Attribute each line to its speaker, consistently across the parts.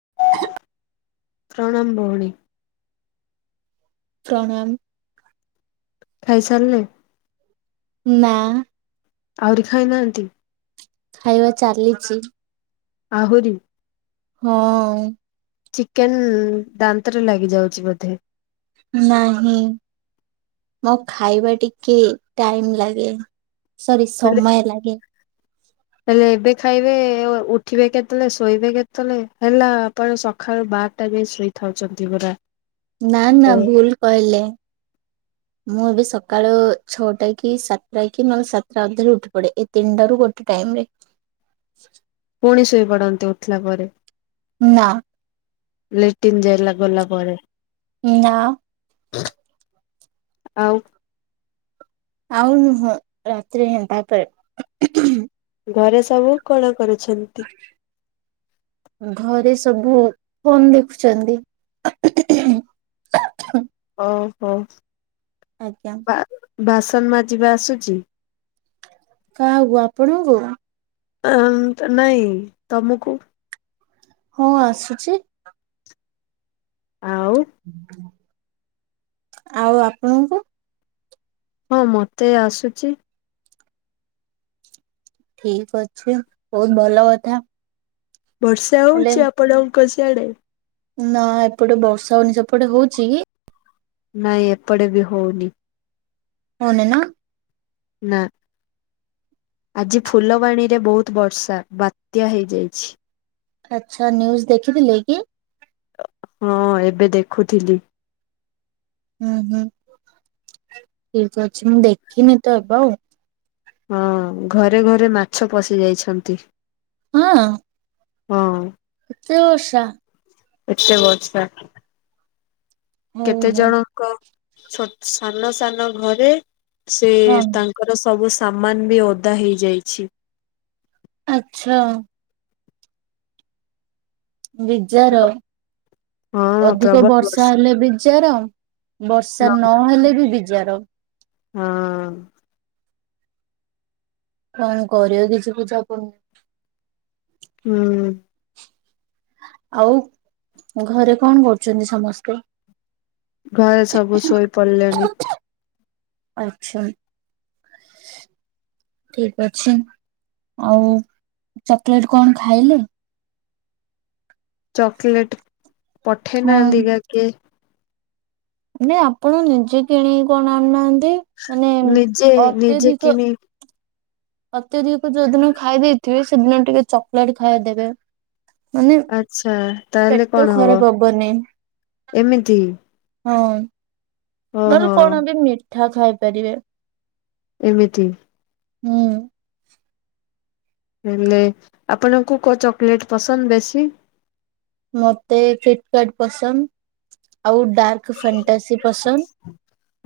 Speaker 1: [unintelligible]
Speaker 2: ପ୍ରଣାମ ଭଉଣୀ
Speaker 1: ପ୍ରଣାମ
Speaker 2: ଖାଇ ସାରିଲେଣି
Speaker 1: ନା
Speaker 2: ଆହୁରି ଖାଇନାହାନ୍ତି
Speaker 1: ଖାଇବା ଚାଲିଛି
Speaker 2: ଆହୁରି
Speaker 1: ହଁ
Speaker 2: ଚିକେନ ଦାନ୍ତରେ ଲାଗି ଯାଉଛି ବୋଧେ
Speaker 1: ନାହିଁ ମୋ ଖାଇବା ଟିକେ ଟାଇମ ଲାଗେ ସରି
Speaker 2: ହେଲେ
Speaker 1: ସମୟ ଲାଗେ
Speaker 2: ହେଲେ ଏବେ ଖାଇବେ ଉଠିବେ କେତେବେଳେ ଶୋଇବେ କେତେବେଳେ? ହେଲା ଆପଣ ସକାଳୁ ବା [unintelligible] ଶୋଇଥାଉଛନ୍ତି ପରା
Speaker 1: ନା ନା ଭୁଲ କହିଲେ ମୁଁ ଏବେ ସକାଳ ଛଅଟା କି ସାତଟା କି ନହେଲେ ସାତଟା ଅଧେରେ ଉଠି ପଡେ ଏ ତିନିଟା ରୁ ଗୋଟେ ଟାଇମ ରେ
Speaker 2: ପୁଣି ଶୋଇପଡନ୍ତି ଉଠିଲା ପରେ
Speaker 1: ନା
Speaker 2: ଲାଟିନ୍ ଯାଇଲା ଗଲାପରେ
Speaker 1: ନା।
Speaker 2: ଆଉ
Speaker 1: ଆଉନ ରାତରେ ଏଣ୍ଟା ପରେ।
Speaker 2: ଘରେ ସବୁ କଣ କରୁଛନ୍ତି?
Speaker 1: [inaudible] ଘରେ ସବୁ ଫୋନ ଦେଖୁଛନ୍ତି। [inaudible]
Speaker 2: ଓହୋ
Speaker 1: ଆଜ୍ଞା
Speaker 2: ବା ବାସନ ମାଯିବା ଆସୁଛି?
Speaker 1: କାହାକୁ ଆପଣଙ୍କୁ?
Speaker 2: ନାଇଁ ତମକୁ?
Speaker 1: ହଁ ଆସୁଛି।
Speaker 2: ଆଉ
Speaker 1: ଆଉ ଆପଣଙ୍କୁ?
Speaker 2: ହଁ ମତେ ଆସୁଛି।
Speaker 1: ଠିକ ଅଛି ବହୁତ ଭଲ କଥା।
Speaker 2: ବର୍ଷା
Speaker 1: ହେଲେ
Speaker 2: ହଉଛି ଆପଣଙ୍କ ସିଆଡେ?
Speaker 1: ନା ଏପଟେ ବର୍ଷା ହଉନି ସେପଟେ ହଉଛି କି?
Speaker 2: ନାଇଁ ଏପଟେ ବି ହଉନି।
Speaker 1: ହଉନି ନା?
Speaker 2: ନା। ଆଜି ଫୁଲବାଣୀ ରେ ବହୁତ ବର୍ଷା ବାତ୍ୟା ହେଇଯାଇଛି।
Speaker 1: ଆଚ୍ଛା ନିନ୍ୟୁଜ ଦେଖିଥିଲେ କି?
Speaker 2: ହଁ ଏବେ ଦେଖୁଥିଲି।
Speaker 1: ହୁଁ ହୁଁ ଠିକ ଅଛି ମୁଁ ଦେଖିନି ତ ଏବେ ଆଉ।
Speaker 2: ହଁ ଘରେ ଘରେ ମାଛ ପଶି ଯାଇଛନ୍ତି।
Speaker 1: ହଁ।
Speaker 2: ହଁ।
Speaker 1: କେତେ ବର୍ଷା?
Speaker 2: ଏତେ ବର୍ଷା।
Speaker 1: ହଉ
Speaker 2: କେତେ
Speaker 1: ହଉ
Speaker 2: ଜଣଙ୍କ ସାନ ସାନ ଘରେ ସେ
Speaker 1: ହଁ
Speaker 2: ତା ତାଙ୍କର ସବୁ ସାମାନ ବି ଓଦା ହେଇଯାଇଛି।
Speaker 1: ଆଚ୍ଛା। ବିଜାର
Speaker 2: ହଁ
Speaker 1: ଅଧିକ
Speaker 2: ପ୍ରବଳ
Speaker 1: ବର୍ଷା ହେଲେ ବିଜାର। ବର୍ଷା ନହେଲେ ବି ବିଜାର।
Speaker 2: ହଁ।
Speaker 1: କଣ କରିବ କିଛି ବୁଝାପଡୁନି?
Speaker 2: ହୁଁ।
Speaker 1: ଆଉ ଘରେ କଣ କରୁଛନ୍ତି ସମସ୍ତେ?
Speaker 2: ଘରେ ସବୁ ଶୋଇପଡ଼ିଲେଣି।
Speaker 1: ଆଚ୍ଛା। ଠିକ ଅଛି ଆଉ ଚକୋଲେଟ କଣ ଖାଇଲେ?
Speaker 2: ଚକୋଲେଟ ପଠେଇ
Speaker 1: ହଁ
Speaker 2: ନାହାଁନ୍ତି କା କିଏ?
Speaker 1: ନାଇଁ ଆପଣ ନିଜେ କିଣିକି କଣ ଆଣୁନାହାନ୍ତି ମାନେ
Speaker 2: ନିଜେ ନିଜେ
Speaker 1: ଅତ୍ୟଧିକ
Speaker 2: କିଣି
Speaker 1: ଅଧିକକୁ ଯୋଉଦିନ ଖାଇ ଦେଇଥିବେ ସେଦିନ ଟିକେ ଚକୋଲେଟ୍ ଖାଇ ଦେବେ। ମାନେ
Speaker 2: ଆଚ୍ଛା ତାହେଲେ
Speaker 1: ପେଟ
Speaker 2: କଣ ହବ
Speaker 1: ଖରାପ ହବନି।
Speaker 2: ଏମିତି
Speaker 1: ହଁ ନହେଲେ
Speaker 2: ଓହୋ
Speaker 1: କଣ ବି ମିଠା ଖାଇପାରିବେ।
Speaker 2: ଏମିତି।
Speaker 1: ହୁଁ।
Speaker 2: ହେଲେ ଆପଣଙ୍କୁ କୋଉ ଚକୋଲେଟ ପସନ୍ଦ ବେଶୀ?
Speaker 1: ମତେ ଫ୍ଲିପକାର୍ଟ ପସନ୍ଦ ଆଉ ଡାର୍କ ଫାଣ୍ଟ ଟା ସି ପସନ୍ଦ।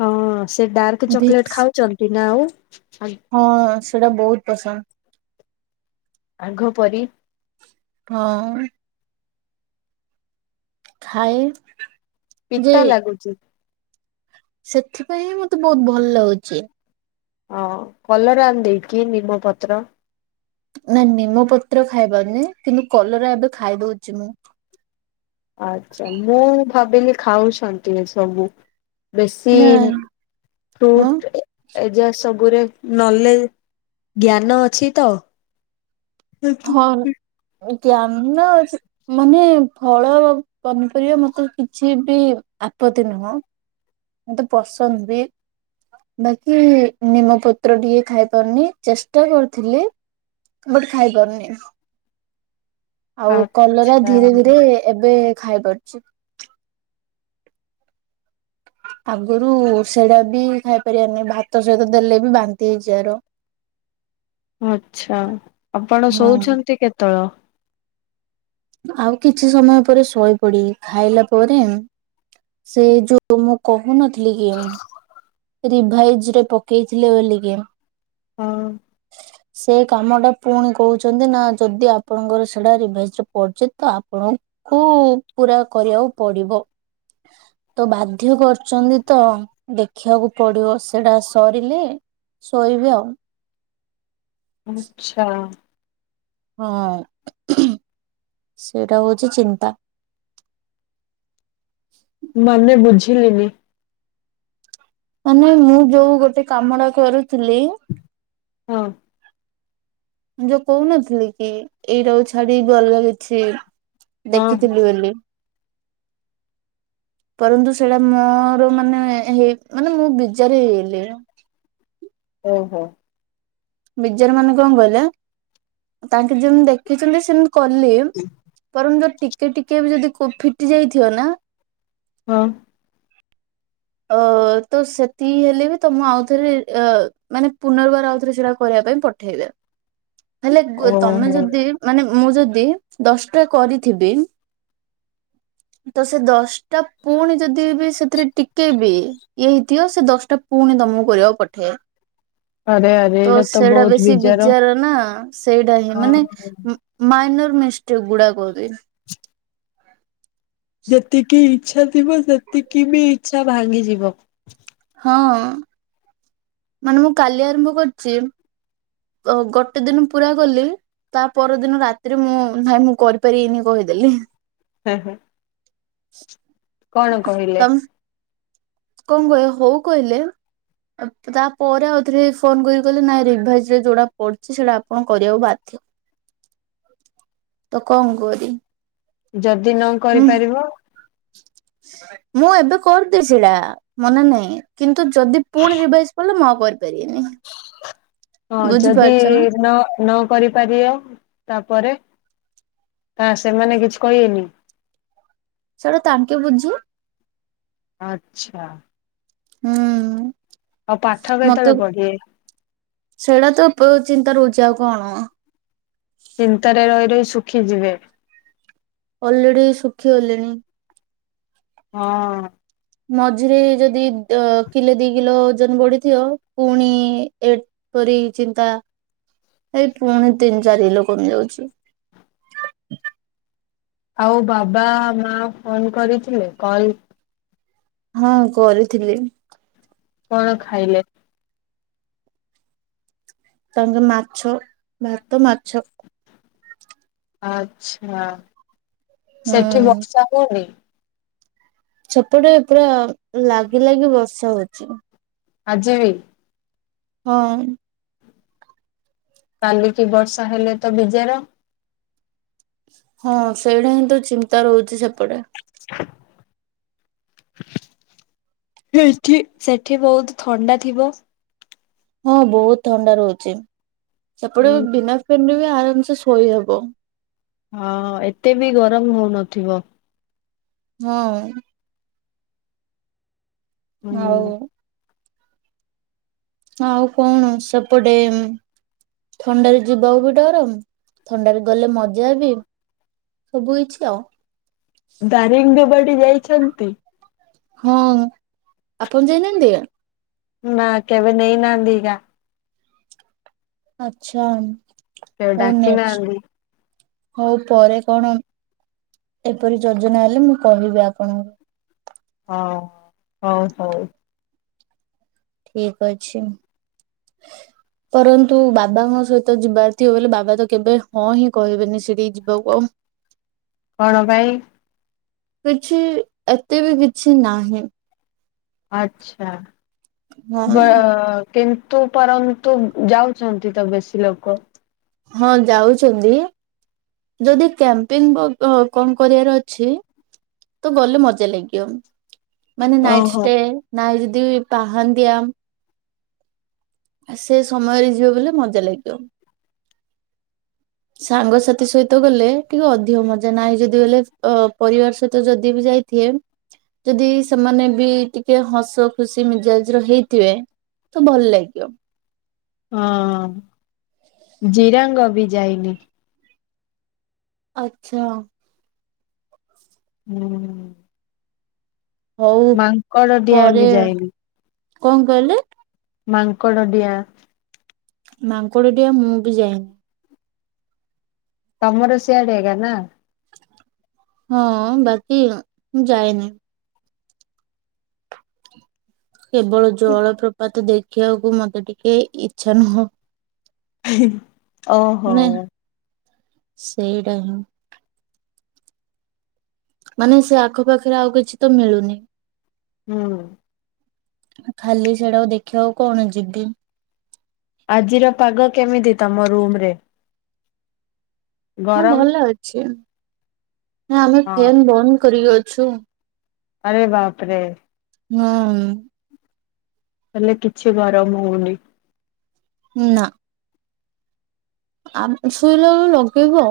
Speaker 2: ହଁ ସେ ଡାର୍କ ଚକଲେଟ୍
Speaker 1: ଭିକ୍ସ
Speaker 2: ଖାଉଚନ୍ତି ନା ଆଉ?
Speaker 1: ହଁ ସେଟା ବହୁତ ପସନ୍ଦ।
Speaker 2: ଆଘ ପରି
Speaker 1: ହଁ ଅ। ଖାଏ। ଯେ
Speaker 2: ପିତା ଲାଗୁଚି।
Speaker 1: ସେଥିପାଇଁ ହିଁ ମତେ ବହୁତ ଭଲ ଲାଗୁଚି।
Speaker 2: ଅଁ କଲରା ଆଣି ଦେଇକି ନିମ୍ବପତ୍ର।
Speaker 1: ନା ନିମ୍ବ ପତ୍ର ଖାଇ ପାରୁନି କିନ୍ତୁ କଲରା ଏବେ ଖାଇଦଉଚି ମୁଁ।
Speaker 2: ଆଚ୍ଛା ମୁଁ ଭାବିଲି ଖାଉଛନ୍ତି ଏ ସବୁ। ବେଶୀ
Speaker 1: ନାଇଁ ହଁ
Speaker 2: ଫ୍ରୁଟ। ଏଯାକ୍ ସବୁରେ ନଲେଜ ଜ୍ଞାନ ଅଛି ତ?
Speaker 1: ହଁ ଜ୍ଞାନ ଅଛି। ମାନେ ଫଳ ପନିପରିବା ମତେ କିଛି ବି ଆପତ୍ତି ନୁହଁ। ମତେ ପସନ୍ଦ ବି। ବାକି ନିମପତ୍ର ଟିକେ ଖାଇ ପାରୁନି ଚେଷ୍ଟା କରୁଥିଲି। ବଟ୍ ଖାଇପାରୁନି। ଆଉ କଲରା
Speaker 2: ଆଚ୍ଛା
Speaker 1: ଧୀରେ ଧୀରେ ଏବେ ଖାଇପାରୁଚି। ଆଗରୁ ସେଡା ବି ଖାଇପାରିବାରନାଇ ଭାତ ସହିତ ଦେଲେ ବି ବାନ୍ତି ହେଇଯିବାର।
Speaker 2: ଆଚ୍ଛା ଆପଣ
Speaker 1: ହଁ
Speaker 2: ଶୋଉଛନ୍ତି କେତେବଳ?
Speaker 1: ଆଉ କିଛି ସମୟ ପରେ ଶୋଇ ପଡିବି ଖାଇଲା ପରେ ସେ ଯୋଉ ମୁ କହୁନଥିଲି କି ମୁଁ ରିଭାଇଜ ରେ ପକେଇଥିଲେ ବୋଲିକି ଏମ୍।
Speaker 2: ହଁ।
Speaker 1: ସେ କାମ ଟା ପୁଣି କହୁଛନ୍ତି ନା ଯଦି ଆପଣଙ୍କର ସେଟା ରିଭାଇଜ୍ ରେ ପଡୁଛି ତ ଆପଣ କୁ ପୁରା କରିବାକୁ ପଡିବ। ତ ବାଧ୍ୟ କରୁଚନ୍ତି ତ। ଖିବାକୁ ପଡିବ ସେଇଟା ସରିଲେ ଶୋଇବି ଆଉ।
Speaker 2: ଆଚ୍ଛା।
Speaker 1: ହଁ ଉହୁଁ ସେଇଟା ହଉଚି ଚିନ୍ତା।
Speaker 2: ମାନେ ବୁଝିଲିନି।
Speaker 1: ମାନେ ମୁଁ ଯୋଉ ଗୋଟେ କାମଡା କରୁଥିଲି।
Speaker 2: ହଁ।
Speaker 1: ମୁଁ ଯୋଉ କହୁନଥିଲି କି ଏଇଟାକୁ ଛାଡି ଗଲଗୁଛି।
Speaker 2: ହଁ ହଁ
Speaker 1: ଦେଖିଥିଲି ବୋଲି। ପରନ୍ତୁ ସେଇଟା ମୋର ମାନେ ହେଇ ମାନେ ମୁଁ ବିଜାର ହେଇଗଲି।
Speaker 2: ଓହୋ।
Speaker 1: ବିଜାର ମାନେ କଁ କହିଲେ ତାଙ୍କେ ଯେମତି ଦେଖିଥିଲେ ସେମିତ୍। କଲେ ପରଂ ଯ ଟିକେ ଟିକେ ବି ଯଦି ଖୋ ଫିଟି ଯାଇଥିବ ନା।
Speaker 2: ହଁ।
Speaker 1: ଅ ତ ସେତିକି ହେଲେ ବି ତମ ଆଉଥରେ ଏ ମାନେ ପୁନର୍ବାର ଆଉଥରେ ସେଟାକୁ କରବା ପାଇଁ ପଠେଇବେ ହେଲେ ଗୋ ତମେ
Speaker 2: ଓହୋ
Speaker 1: ଯଦି ମାନେ ମୁ ଯଦି ଦଶଟା କରିଥିବି ତ ସେ ଦଶଟା ପୁଣି ଯଦି ବି ସେଥିରେ ଟିକ୍ କେ ବି ଇଏ ହେଇଥିବ ସେ ଦଶଟା ପୁଣି ତମକୁ କରିବାକୁ ପଠେଇବେ।
Speaker 2: ଆରେ ଆରେ
Speaker 1: ତୋ
Speaker 2: ଏଇଟା ତ
Speaker 1: ସେଇଟା
Speaker 2: ବହୁତ
Speaker 1: ବେଶୀ ବିଜାର ନା, ସେଇଟା ହିଁ ମାନେ
Speaker 2: ହଁ
Speaker 1: ଉଁ ମାଇନର୍ ମିଷ୍ଟେକ ଗୁଡାକ କହୁଚି।
Speaker 2: ଯେତିକି ଇଚ୍ଛା ଥିବ ସେତିକି ବି ଇଚ୍ଛା ଭାଙ୍ଗିଯିବ।
Speaker 1: ହଁ ଅ। ମାନେ ମୁଁ କାଲି ଆରମ୍ଭ କରିଛି। ଅ ଗଟେ ଦିନ ପୁରା କଲି। ତା ପରଦିନ ରାତିରେ ମୁଁ ନାଇଁ ମୁଁ କରିପାରିବିନି କହିଦେଲି।
Speaker 2: ହେଲେ
Speaker 1: [inaudible]
Speaker 2: କଣ କହିଲେ?
Speaker 1: ତ କଣ କହେ ହଉ କହିଲେ। ତାପରେ ଆଉ ଥରେ ଫୋନ କରିକି କହିଲେ ନାଇଁ ରିଭାଇଜ ରେ ଯୋଉଟା ପଡୁଛି ସେଟା ଆପଣ କରିବାକୁ ବାଧ୍ୟ। ତ କଣ କରି
Speaker 2: ଯଦି ନ କରିପାରିବ?
Speaker 1: ମୁଁ ଏବେ କରିଦେଇ ସେଡ଼ା ମନେ ନାଇଁ। କିନ୍ତୁ ଯଦି ପୁଣି ରିଭାଇଜ କଲେ ମୁଁ ଆଉ କରିପାରିବିନି।
Speaker 2: ହଁ ଯଦି
Speaker 1: ବୁଝିପାରୁଛ ନା
Speaker 2: ନ ନ କରିପାରିବ ତାପରେ ଆ ସେମାନେ କିଛି କହିବେନି।
Speaker 1: ସେଟା ତାଙ୍କେ ବୁଝୁ
Speaker 2: ଆଚ୍ଛା
Speaker 1: ହୁଁ
Speaker 2: ଆଉ ପାଠ
Speaker 1: ମତେ
Speaker 2: କେତେବେଳେ ପଢିବେ?
Speaker 1: ସେଇଟା ତ ବୋହୁତ ଚିନ୍ତା ରହୁଛି ଆଉ କଣ
Speaker 2: ଚିନ୍ତାରେ ରହି ରହି ଶୁଖିଯିବେ।
Speaker 1: ଅଲରେଡି ସୁଖି ଗଲିଣି।
Speaker 2: ହଁ
Speaker 1: ମଝିରେ ଯଦି ଅ କିଲୋ ଦି କିଲୋ ଓଜନ ବଢିଥିବ ପୁଣି ଏ ପରି ଚିନ୍ତା ଏଇ ପୁଣି ତିନି ଚାରି କିଲୋ କମି ଯାଉଛି।
Speaker 2: ଆଉ ବାବା ମା ଫୋନ କରିଥିଲେ କଲ?
Speaker 1: ହଁ କରିଥିଲି।
Speaker 2: କଣ ଖାଇଲେ?
Speaker 1: ତାଙ୍କେ ମାଛ ଭାତ ମାଛ।
Speaker 2: ଆଛା ସେଠି
Speaker 1: ହୁଁ
Speaker 2: ବର୍ଷା ହୁଏନି?
Speaker 1: ସେଛପଟେ ପୁରା ଲାଗି ଲାଗି ବର୍ଷା ହୋଉଛି।
Speaker 2: ଆଜିିବି?
Speaker 1: ହଁ
Speaker 2: କାଲିକି ବର୍ଷା ହେଲେ ତ ବିଜାର।
Speaker 1: ହଁ ସେଇଟା ହିଁ ତ ଚିନ୍ତା ରହୁଛି ସେପଟେ
Speaker 2: [inaudible] ସେଠି ସେଠି ବହୁତ ଥଣ୍ଡା ଥିବ।
Speaker 1: ହଁ ବହୁତ ଥଣ୍ଡା ରହୁଛି ସେପଟେ
Speaker 2: ହୁଁ।
Speaker 1: ବିନା ଫ୍ୟାନରେ ବି ଆରାମସେ ଶୋଇ ହବ।
Speaker 2: ହଁ ଏତେ ବି ଗରମ ହୋଉନଥିବ।
Speaker 1: ହଁ ଆଉ
Speaker 2: ହୁଁ
Speaker 1: ଆଉ କଣ ସେପଟେ? ଥଣ୍ଡାରେ ଯିବାକୁ ବି ଡ଼ର ଥଣ୍ଡାରେ ଗଲେ ମଜା ବି। ସବୁକିଛି ଆଉ
Speaker 2: ଦାରିଙ୍ଗଦବାଡି ଯାଇଛନ୍ତି?
Speaker 1: ହଁ ଆପଣ ଯାଇନାହାନ୍ତି କି?
Speaker 2: ନା କେବେ ନେଇ ନାହାନ୍ତି ଏକା
Speaker 1: ଆଚଛା
Speaker 2: କେବେ
Speaker 1: ହଉ
Speaker 2: ଡାକି
Speaker 1: ନେକ୍ସଟ
Speaker 2: ନାହାନ୍ତି
Speaker 1: ହଉ ପରେ କଣ ଏପରି ଯୋଜନା ହେଲେ ମୁଁ କହିବି ଆପଣଙ୍କୁ।
Speaker 2: ହଉ ହଉ ହଉ।
Speaker 1: ଠିକ ଅଛି। ପରନ୍ତୁ ବାବାଙ୍କ ସହିତ ଯିବାର ଥିବ ବ ବାବା ତ କେବେ ହଁ ହିଁ କହିବେନି ସେଠିକି ଯିବାକୁ କଣ
Speaker 2: କଣ ପାଇଁ?
Speaker 1: କିଛି ଏତେ ବି କିଛି ନାହିଁ।
Speaker 2: ଆଛା
Speaker 1: ହଁ
Speaker 2: ବ କିନ୍ତୁ ପରନ୍ତୁ ଯାଉଛନ୍ତି ତ ବେଶୀ ଲୋକ।
Speaker 1: ହଁ ଯାଉଛନ୍ତି ଯଦି କ୍ୟାମ୍ପିଙ୍ଗ କଣ କରିବାର ଅଛି ତ ଗଲେ ମଜା ଲାଗିବ ମାନେ ନାଇଟ
Speaker 2: ଓହୋ।
Speaker 1: ଷ୍ଟେ ନା ଆଉ ଯଦି ପାହାନ୍ତିିଆ ଆ ସେ ସମୟରେ ଯିବ ବୋଲେ ମଜା ଲାଗିବ। ସାଙ୍ଗସାଥି ସହିତ ଗଲେ ଟିକେ ଅଧିକ ମଜା ନାହିଁ ଯଦି ଗଲେ ଅ ପରିବାର ସହିତ ଯଦି ବି ଯାଇ ଏ ଯଦି ସେମାନେ ବି ଟିକେ ହସ ଖୁସି ମିଜାଜର ହେଇଥିବେ ତ ଭଲ ଲାଗିବ।
Speaker 2: ହଁ ଜିରାଙ୍ଗ ବିି ଯାଇନି।
Speaker 1: ଆଛା।
Speaker 2: ହୁଁ।
Speaker 1: ହଉ
Speaker 2: ମାଙ୍କଡ ଡିଆଁ
Speaker 1: ପରେ
Speaker 2: ବି ଯାଇନି
Speaker 1: କଣ କହିଲେ?
Speaker 2: ମାଙ୍କଡ ଡିଁଆ।
Speaker 1: ମାଙ୍କଡ ଡିଆ ମୁଁ ବି ଯାଇନି।
Speaker 2: ତମର ସିଆଡେ ଆକା ନା?
Speaker 1: ହଁ ବାକି ମୁଁ ଯାଇନି। କେବଳ ଜଳପ୍ରପାତ ଦେଖିବାକୁ ମତେ ଟିକେ ଇଛା ନୁହଁ।
Speaker 2: ଓହୋ।
Speaker 1: ନା ସେଇଟା ହଁ। ମାନେ ସେ ଆଖପାଖରେ ଆଉ କିଛି ତ ମିଳୁନି।
Speaker 2: ହୁଁ।
Speaker 1: ଖାଲି ସେଇଟାକୁ ଦେଖିବାକୁ କଣ ଯିବି।
Speaker 2: ଆଜିର ପାଗ କେମିତି ତମ ରୁମ ରେ?
Speaker 1: ହଁ
Speaker 2: ଗରମ?
Speaker 1: ଭଲ ଅଛି ନା ଆମେ
Speaker 2: ହଁ।
Speaker 1: ଫ୍ୟନ୍ ବନ୍ଦ କରିକି ଅଛୁ।
Speaker 2: ଆରେ ବାପରେ।
Speaker 1: ହୁଁ।
Speaker 2: ହେଲେ କିଛି ଗରମ ହଉନି।
Speaker 1: ନା। ଆ ଶୋଇଲାଳୁ ଲଗେଇବ।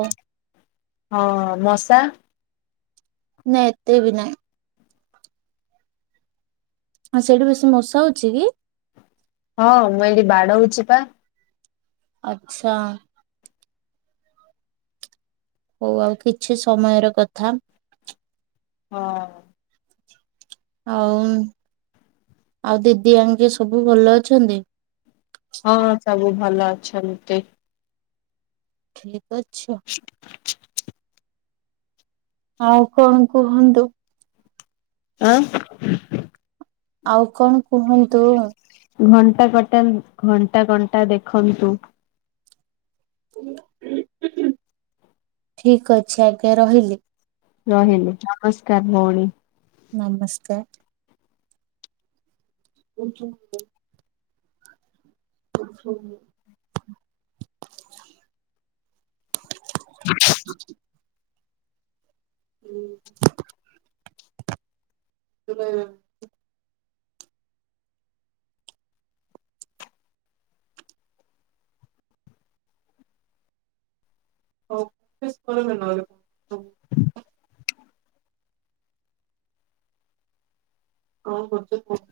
Speaker 2: ହଁ ମଶା
Speaker 1: ନା ଏତେ ବି ନାଇଁ। ଆଉ ସେଇଠି ବେଶୀ ମଶା ହଉଛି କି?
Speaker 2: ହଁ ମୁଁ ଏଇଠି ବାଡଉଛି ପା।
Speaker 1: ଆଛା। ହଉ ଆଉ କିଛି ସମୟର କଥା।
Speaker 2: ହଁ।
Speaker 1: ଆଉ ଆଉ ଦିଦି ଆଙ୍କେ ସବୁ ଭଲ ଅଛନ୍ତି?
Speaker 2: ହଁ ସବୁ ଭଲ ଅଛନ୍ତି।
Speaker 1: ଠିକ ଅଛ?
Speaker 2: [unintelligible]
Speaker 1: ଆଉ କଣ କୁହନ୍ତୁ।
Speaker 2: ଆନାଁ
Speaker 1: ଆଉ କଣ କୁହନ୍ତୁ।
Speaker 2: ଘଣ୍ଟା, କଣ୍ଟା, ଘଣ୍ଟା, କଣ୍ଟା ଦେଖନ୍ତୁ।
Speaker 1: ଠିକ ଅଛି ଆଜ୍ଞା ରହିଲି।
Speaker 2: ରହଲି ନମସ୍କାର ଭଉଣୀ।
Speaker 1: ନମସ୍କାର। [unintelligible] [unintelligible] [unintelligible] ହୁଁ [inaudible] ହ [inaudible] ଓ କର [inaudible] ହଉ ହଉଛ କୁ [inaudible]